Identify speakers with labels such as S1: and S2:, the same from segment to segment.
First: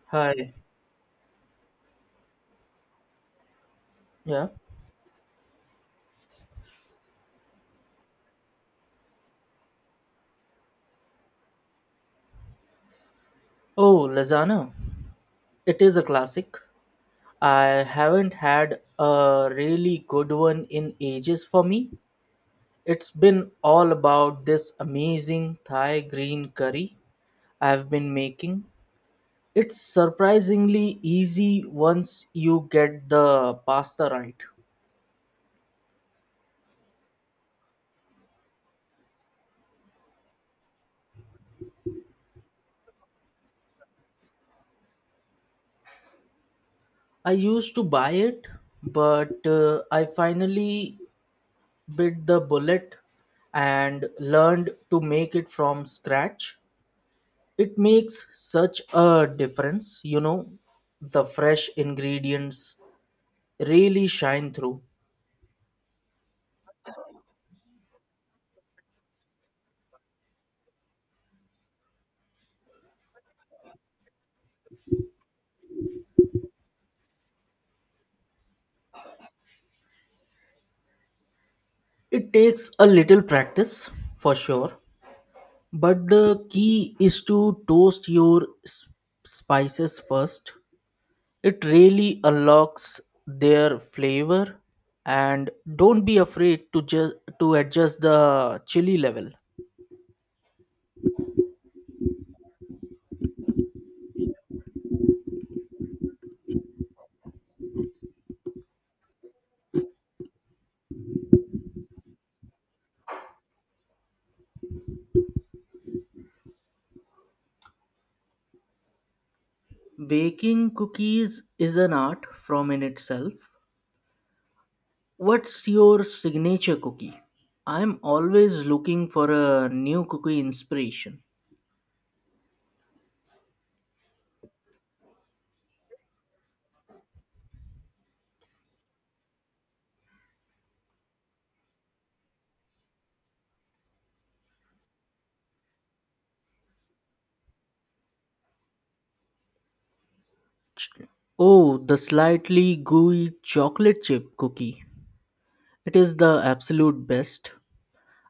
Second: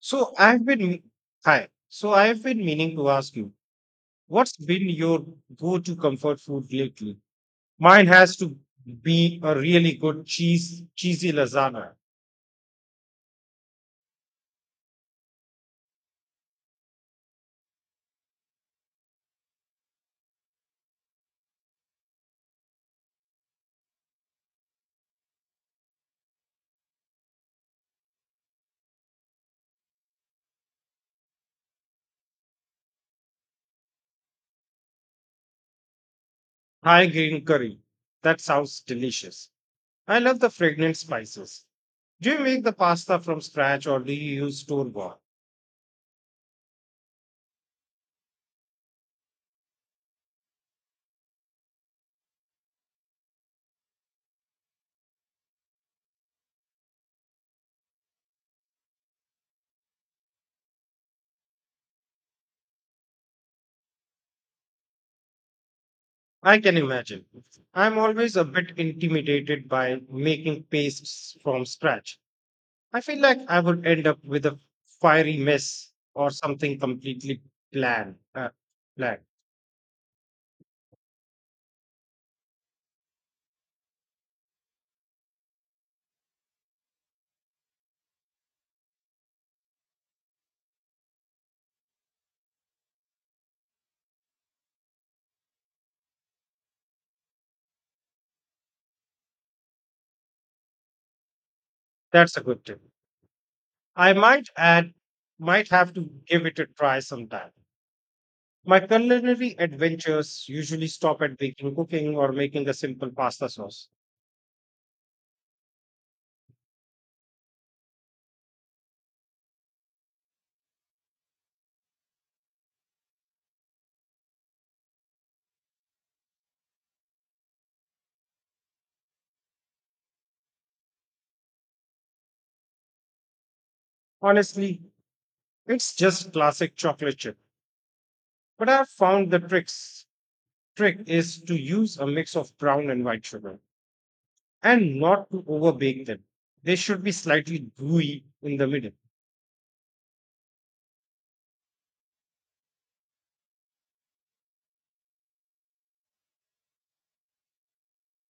S1: So
S2: Hi.
S1: I've been hi. So I've been meaning to ask you,
S2: Yeah.
S1: what's been your go-to comfort food lately? Mine has to be a really good cheese cheesy lasagna,
S2: Oh, lasagna. It is a classic. I haven't had a really good one in ages for me. It's been all about this amazing Thai green curry I've been making. It's surprisingly easy once you get the pasta right.
S1: high green curry. That sounds delicious. I love the fragrant spices. Do you make the pasta from scratch or do you use store bought?
S2: I used to buy it, but I finally bit the bullet and learned to make it from scratch. It makes such a difference, the fresh ingredients really shine through.
S1: I can imagine. I'm always a bit intimidated by making pastes from scratch. I feel like I would end up with a fiery mess or something completely bland. Uh, bland.
S2: It takes a little practice for sure, but the key is to toast your spices first. It really unlocks their flavor. And don't be afraid to just to adjust the chili level.
S1: That's a good tip. I might add, might have to give it a try sometime. My culinary adventures usually stop at baking, cooking, or making a simple pasta sauce.
S2: Baking cookies is an art from in itself. What's your signature cookie? I'm always looking for a new cookie inspiration.
S1: Honestly, it's just classic chocolate chip. But I've found the trick is to use a mix of brown and white sugar and not to overbake them. They should be slightly gooey in the middle.
S2: Ch- Oh, the slightly gooey chocolate chip cookie. It is the absolute best.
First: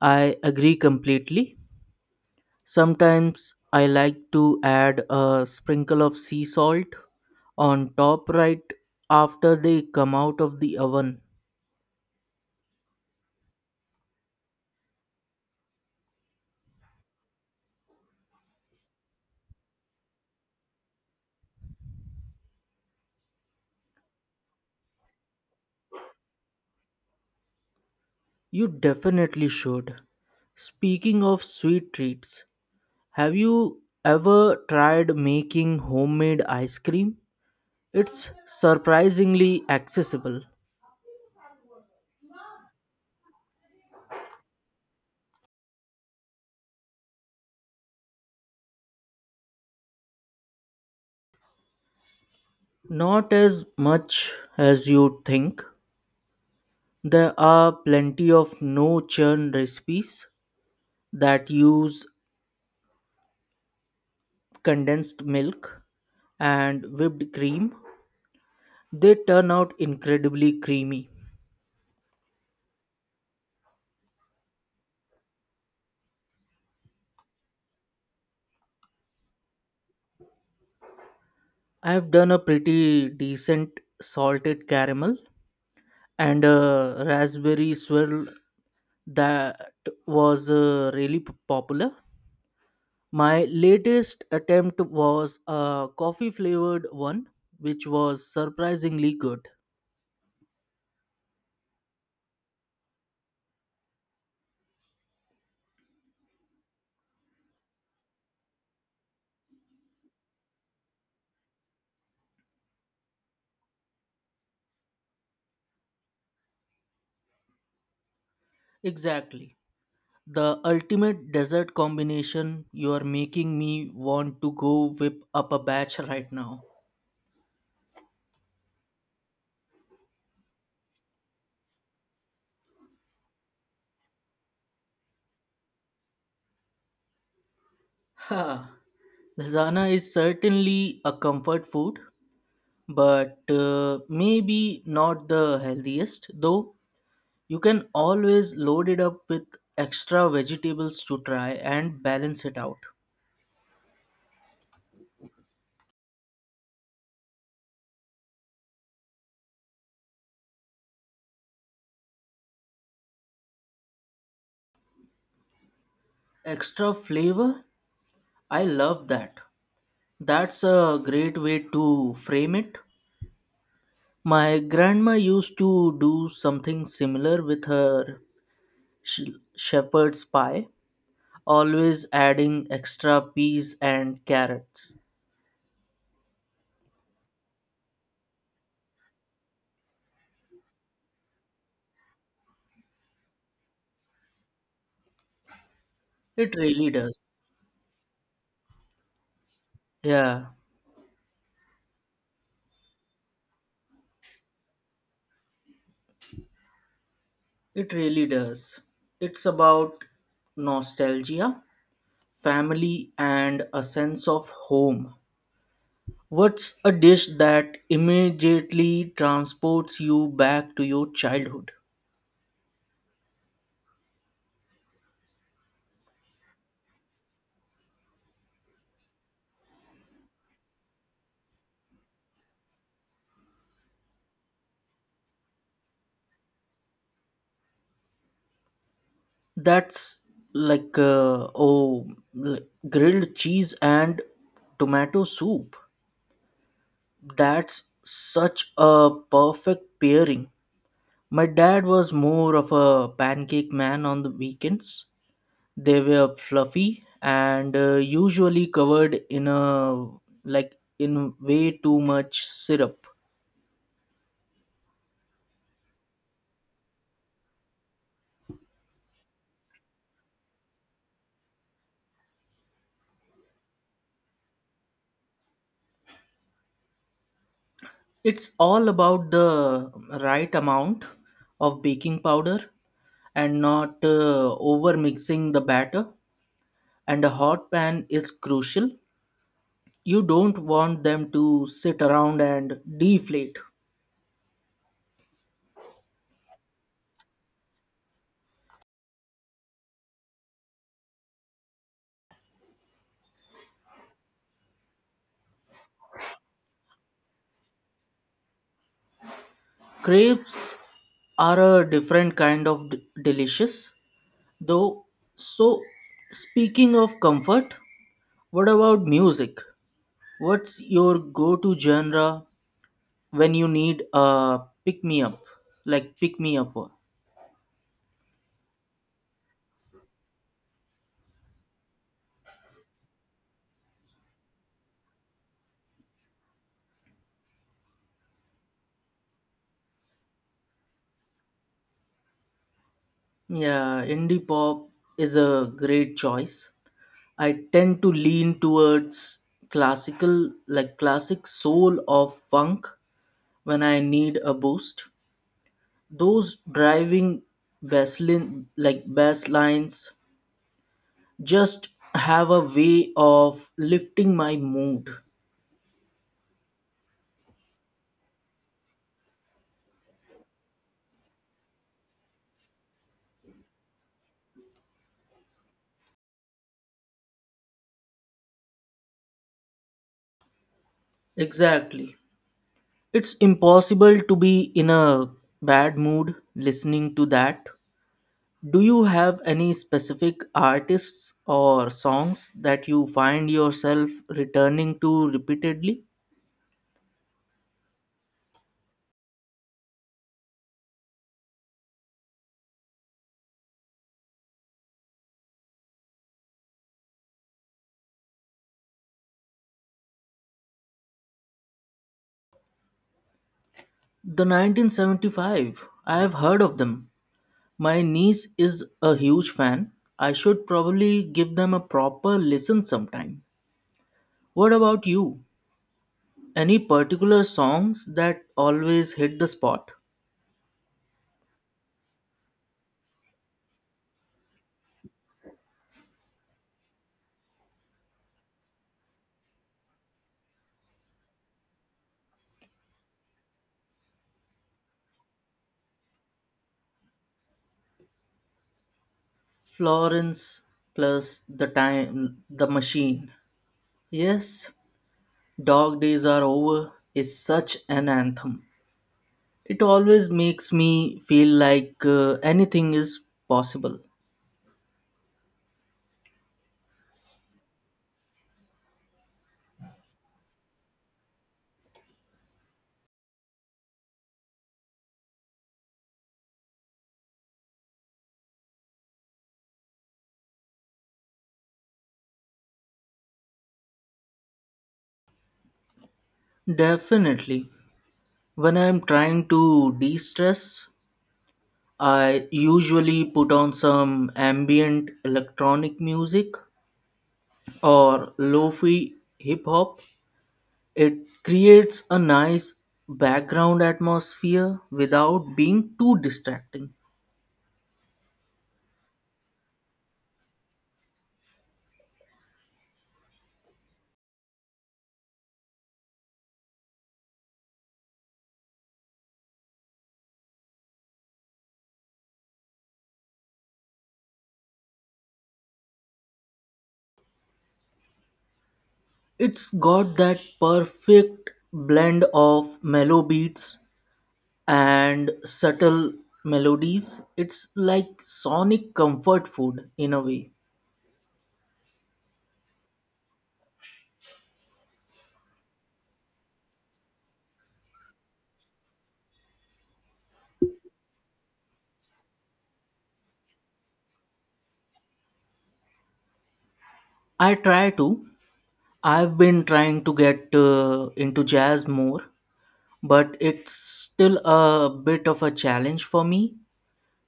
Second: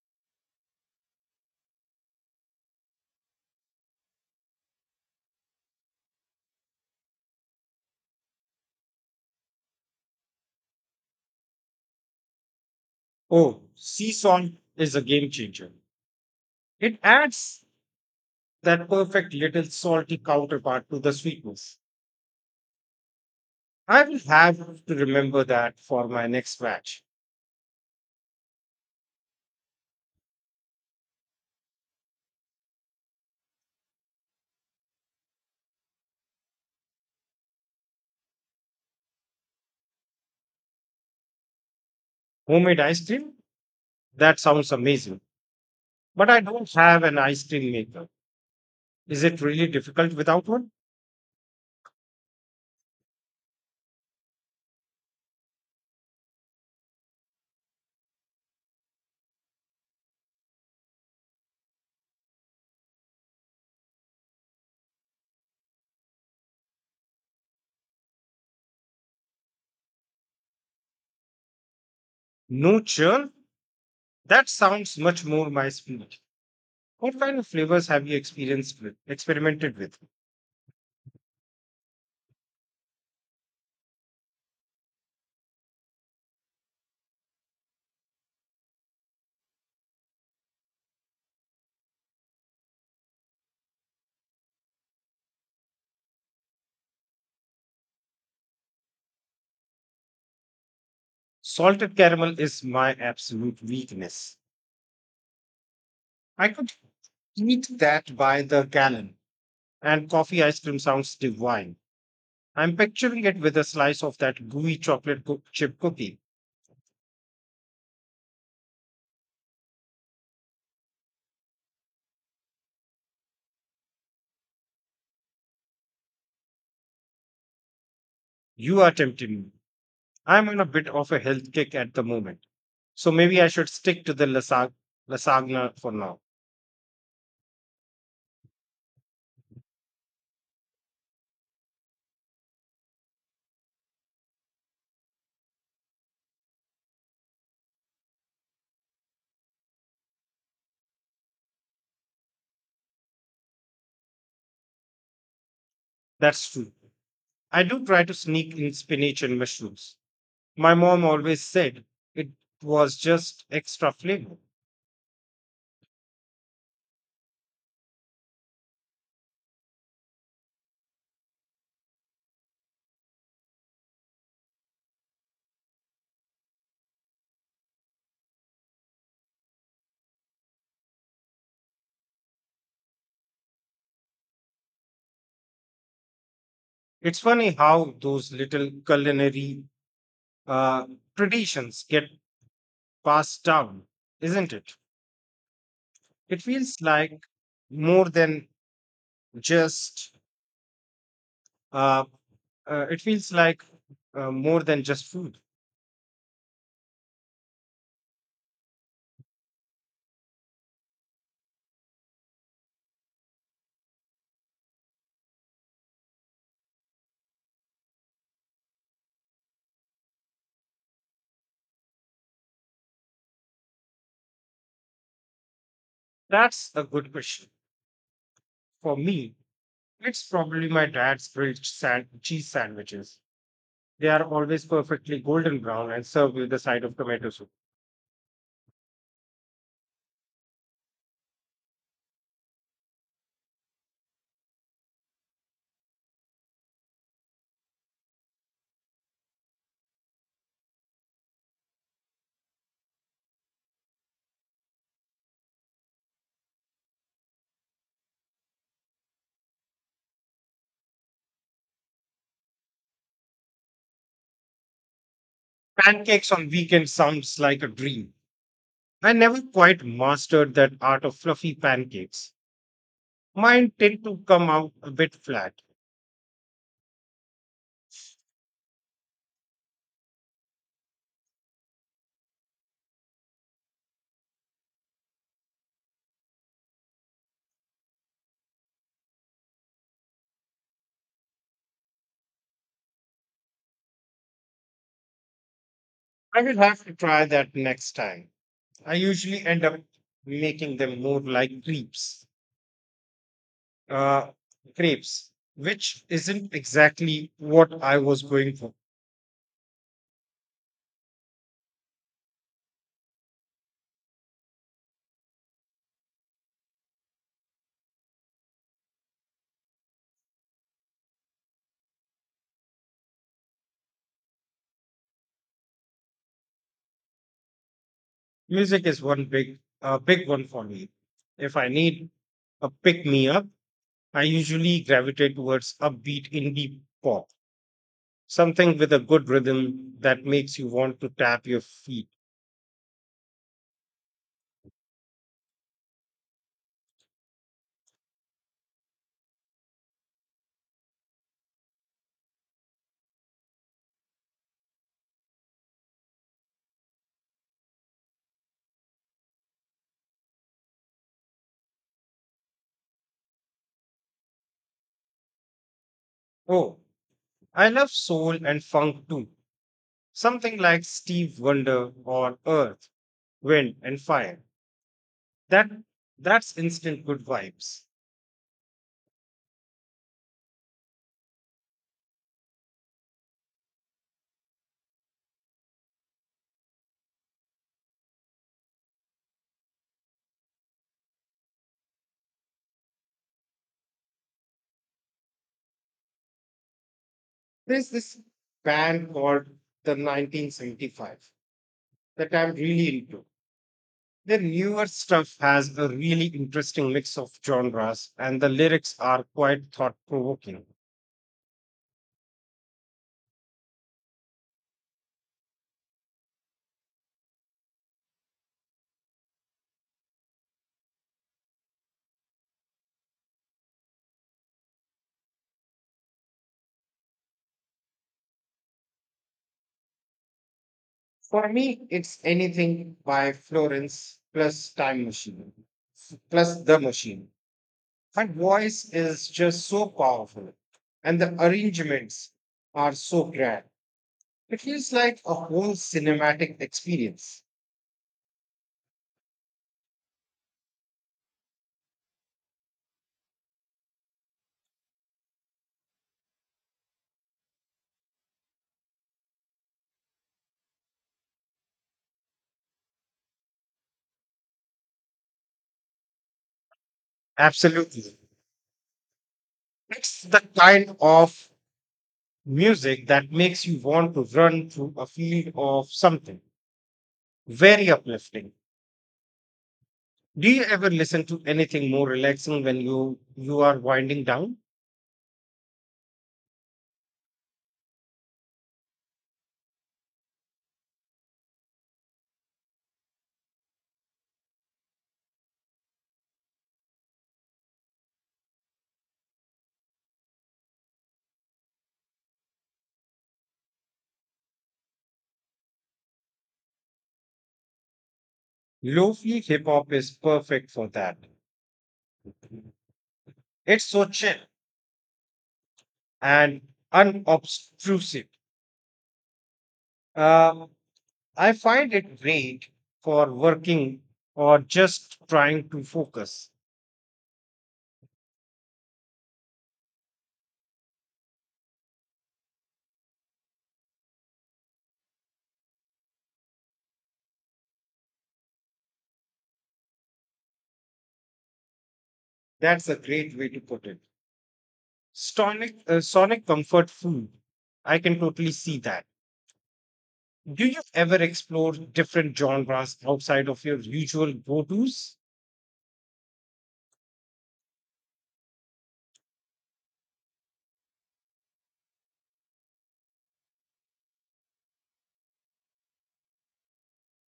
S2: I agree completely. Sometimes I like to add a sprinkle of sea salt on top right after they come out of the oven.
S1: Oh, sea salt is a game changer. It adds that perfect little salty counterpart to the sweetness. I will have to remember that for my next batch.
S2: You definitely should. Speaking of sweet treats, have you ever tried making homemade ice cream? It's surprisingly accessible.
S1: Homemade ice cream? That sounds amazing. But I don't have an ice cream maker. Is it really difficult without one?
S2: Not as much as you'd think. There are plenty of no churn recipes that use condensed milk and whipped cream. They turn out incredibly creamy.
S1: No churn? That sounds much more my speed. What kind of flavors have you experimented with?
S2: I've done a pretty decent salted caramel and a raspberry swirl that was really popular. My latest attempt was a coffee flavored one, which was surprisingly good.
S1: Salted caramel is my absolute weakness. I could eat that by the gallon and coffee ice cream sounds divine. I'm picturing it with a slice of that gooey chocolate chip cookie.
S2: Exactly. The ultimate dessert combination. You are making me want to go whip up a batch right now.
S1: You are tempting me. I'm on a bit of a health kick at the moment, so maybe I should stick to the lasagna for now.
S2: Ha. Lasagna is certainly a comfort food, but maybe not the healthiest, though. You can always load it up with extra vegetables to try and balance it out.
S1: That's true. I do try to sneak in spinach and mushrooms. My mom always said it was just extra flavor.
S2: Extra flavor? I love that. That's a great way to frame it. My grandma used to do something similar with her shepherd's pie, always adding extra peas and carrots.
S1: It's funny how those little culinary uh, traditions get passed down, isn't it? It
S2: It
S1: feels
S2: really does.
S1: like more than just
S2: Yeah,
S1: uh, it feels like more than just food.
S2: it really does. It's about nostalgia, family, and a sense of home. What's a dish that immediately transports you back to your childhood?
S1: That's a good question. For me, it's probably my dad's grilled cheese sandwiches. They are always perfectly golden brown and served with a side of tomato soup.
S2: That's like oh, like grilled cheese and tomato soup. That's such a perfect pairing. My dad was more of a pancake man on the weekends. They were fluffy and usually covered in a, like, in way too much syrup.
S1: Pancakes on weekends sounds like a dream. I never quite mastered that art of fluffy pancakes. Mine tend to come out a bit flat.
S2: It's all about the right amount of baking powder and not over mixing the batter. And a hot pan is crucial. You don't want them to sit around and deflate.
S1: I will have to try that next time. I usually end up making them more like crepes, uh, crepes, which isn't exactly what I was going for.
S2: Crepes are a different kind of delicious, though. So, speaking of comfort, what about music? What's your go-to genre when you need a pick me up? Like pick me up. Or
S1: Music is one big one for me. If I need a pick me up, I usually gravitate towards upbeat indie pop, something with a good rhythm that makes you want to tap your feet.
S2: yeah, indie pop is a great choice. I tend to lean towards classic soul or funk when I need a boost. Those driving bass lines just have a way of lifting my mood.
S1: Oh, I love soul and funk too. Something like Steve Wonder or Earth, Wind and Fire. That that's instant good vibes.
S2: Exactly. It's impossible to be in a bad mood listening to that. Do you have any specific artists or songs that you find yourself returning to repeatedly?
S1: There's this band called the 1975 that I'm really into. Their newer stuff has a really interesting mix of genres, and the lyrics are quite thought provoking.
S2: The 1975. I have heard of them. My niece is a huge fan. I should probably give them a proper listen sometime. What about you? Any particular songs that always hit the spot?
S1: For me, it's anything by Florence plus Time Machine, plus The Machine. Her voice is just so powerful, and the arrangements are so grand. It feels like a whole cinematic experience.
S2: Florence plus the time the machine. Yes, dog days are over is such an anthem. It always makes me feel like anything is possible.
S1: Absolutely. It's the kind of music that makes you want to run through a field of something. Very uplifting. Do you ever listen to anything more relaxing when you are winding down?
S2: Definitely. When I'm trying to de stress, I usually put on some ambient electronic music or lo fi hip hop. It creates a nice background atmosphere without being too distracting.
S1: Lofi hip hop is perfect for that. It's so chill and unobtrusive. Um, I find it great for working or just trying to focus.
S2: It's got that perfect blend of mellow beats and subtle melodies. It's like sonic comfort food in a way.
S1: That's a great way to put it. Sonic comfort food. I can totally see that. Do you ever explore different genres outside of your usual go tos?
S2: I try to. I've been trying to get into jazz more, but it's still a bit of a challenge for me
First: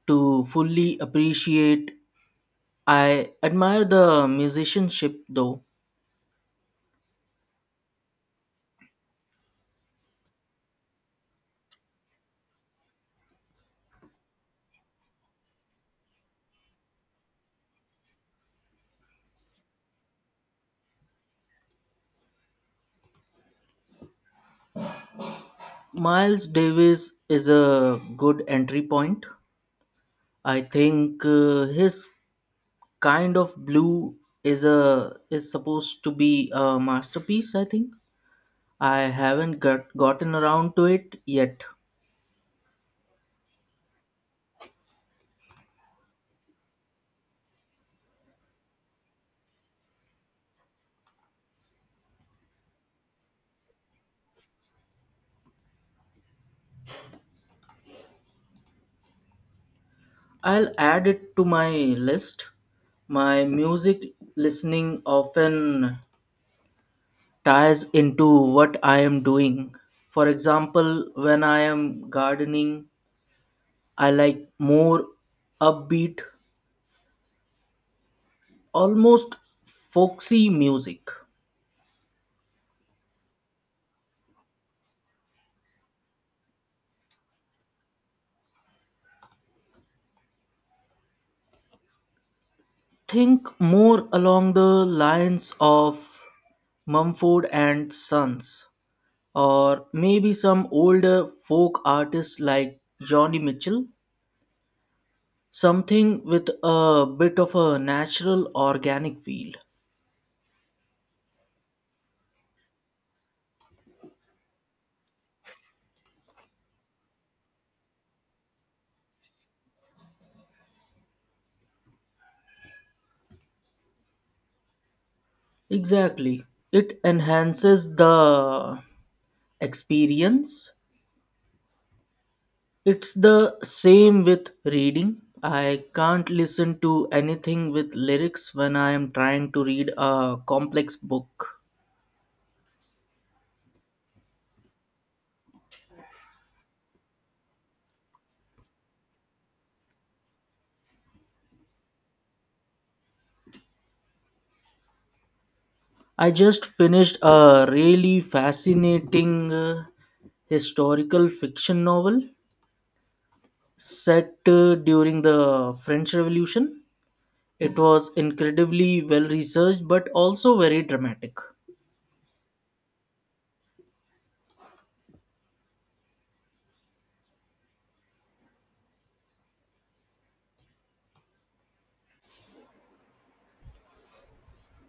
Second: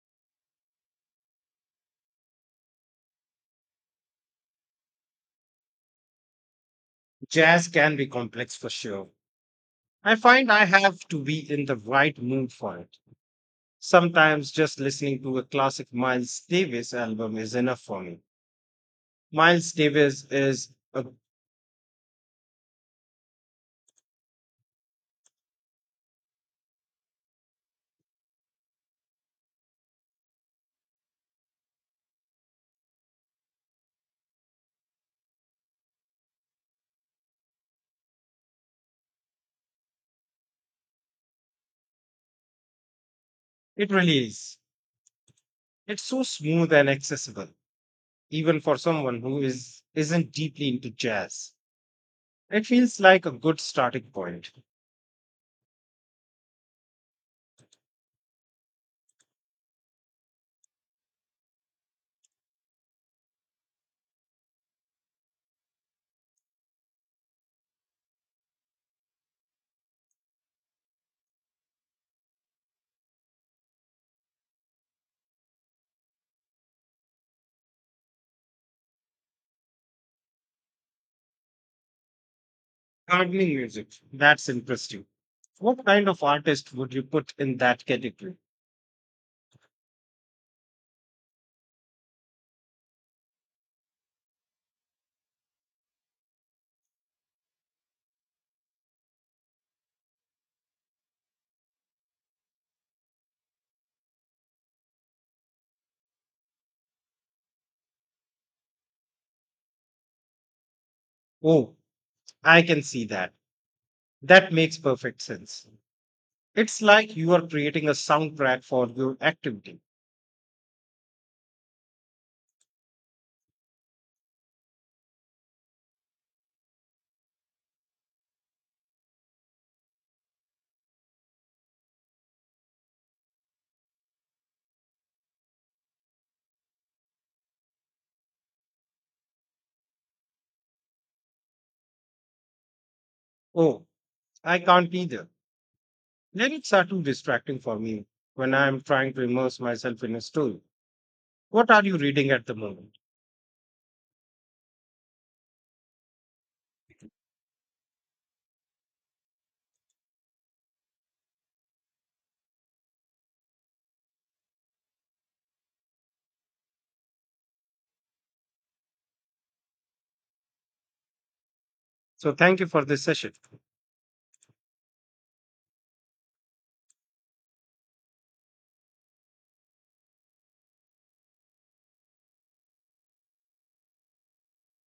S2: to fully appreciate. I admire the musicianship though.
S1: Jazz can be complex for sure. I find I have to be in the right mood for it. Sometimes just listening to a classic Miles Davis album is enough for me. Miles Davis is, a,
S2: Miles Davis is a good entry point. I think his kind of blue is supposed to be a masterpiece, I think. I haven't gotten around to it yet.
S1: it really is. It's so smooth and accessible, even for someone who is isn't deeply into jazz. It feels like a good starting point.
S2: I'll add it to my list. My music listening often ties into what I am doing. For example, when I am gardening I like more upbeat, almost foxy music.
S1: Gardening music, that's interesting. What kind of artist would you put in that category?
S2: Think more along the lines of Mumford and Sons, or maybe some older folk artists like Johnny Mitchell. Something with a bit of a natural organic feel.
S1: Oh, I can see that. That makes perfect sense. It's like you are creating a soundtrack for your activity.
S2: Exactly. It enhances the experience. It's the same with reading. I can't listen to anything with lyrics when I am trying to read a complex book.
S1: Oh, I can't either. Lyrics are too distracting for me when I am trying to immerse myself in a story. What are you reading at the moment?
S2: I just finished a really fascinating historical fiction novel set during the French Revolution. It was incredibly well researched but also very dramatic.
S1: So, thank you for this session.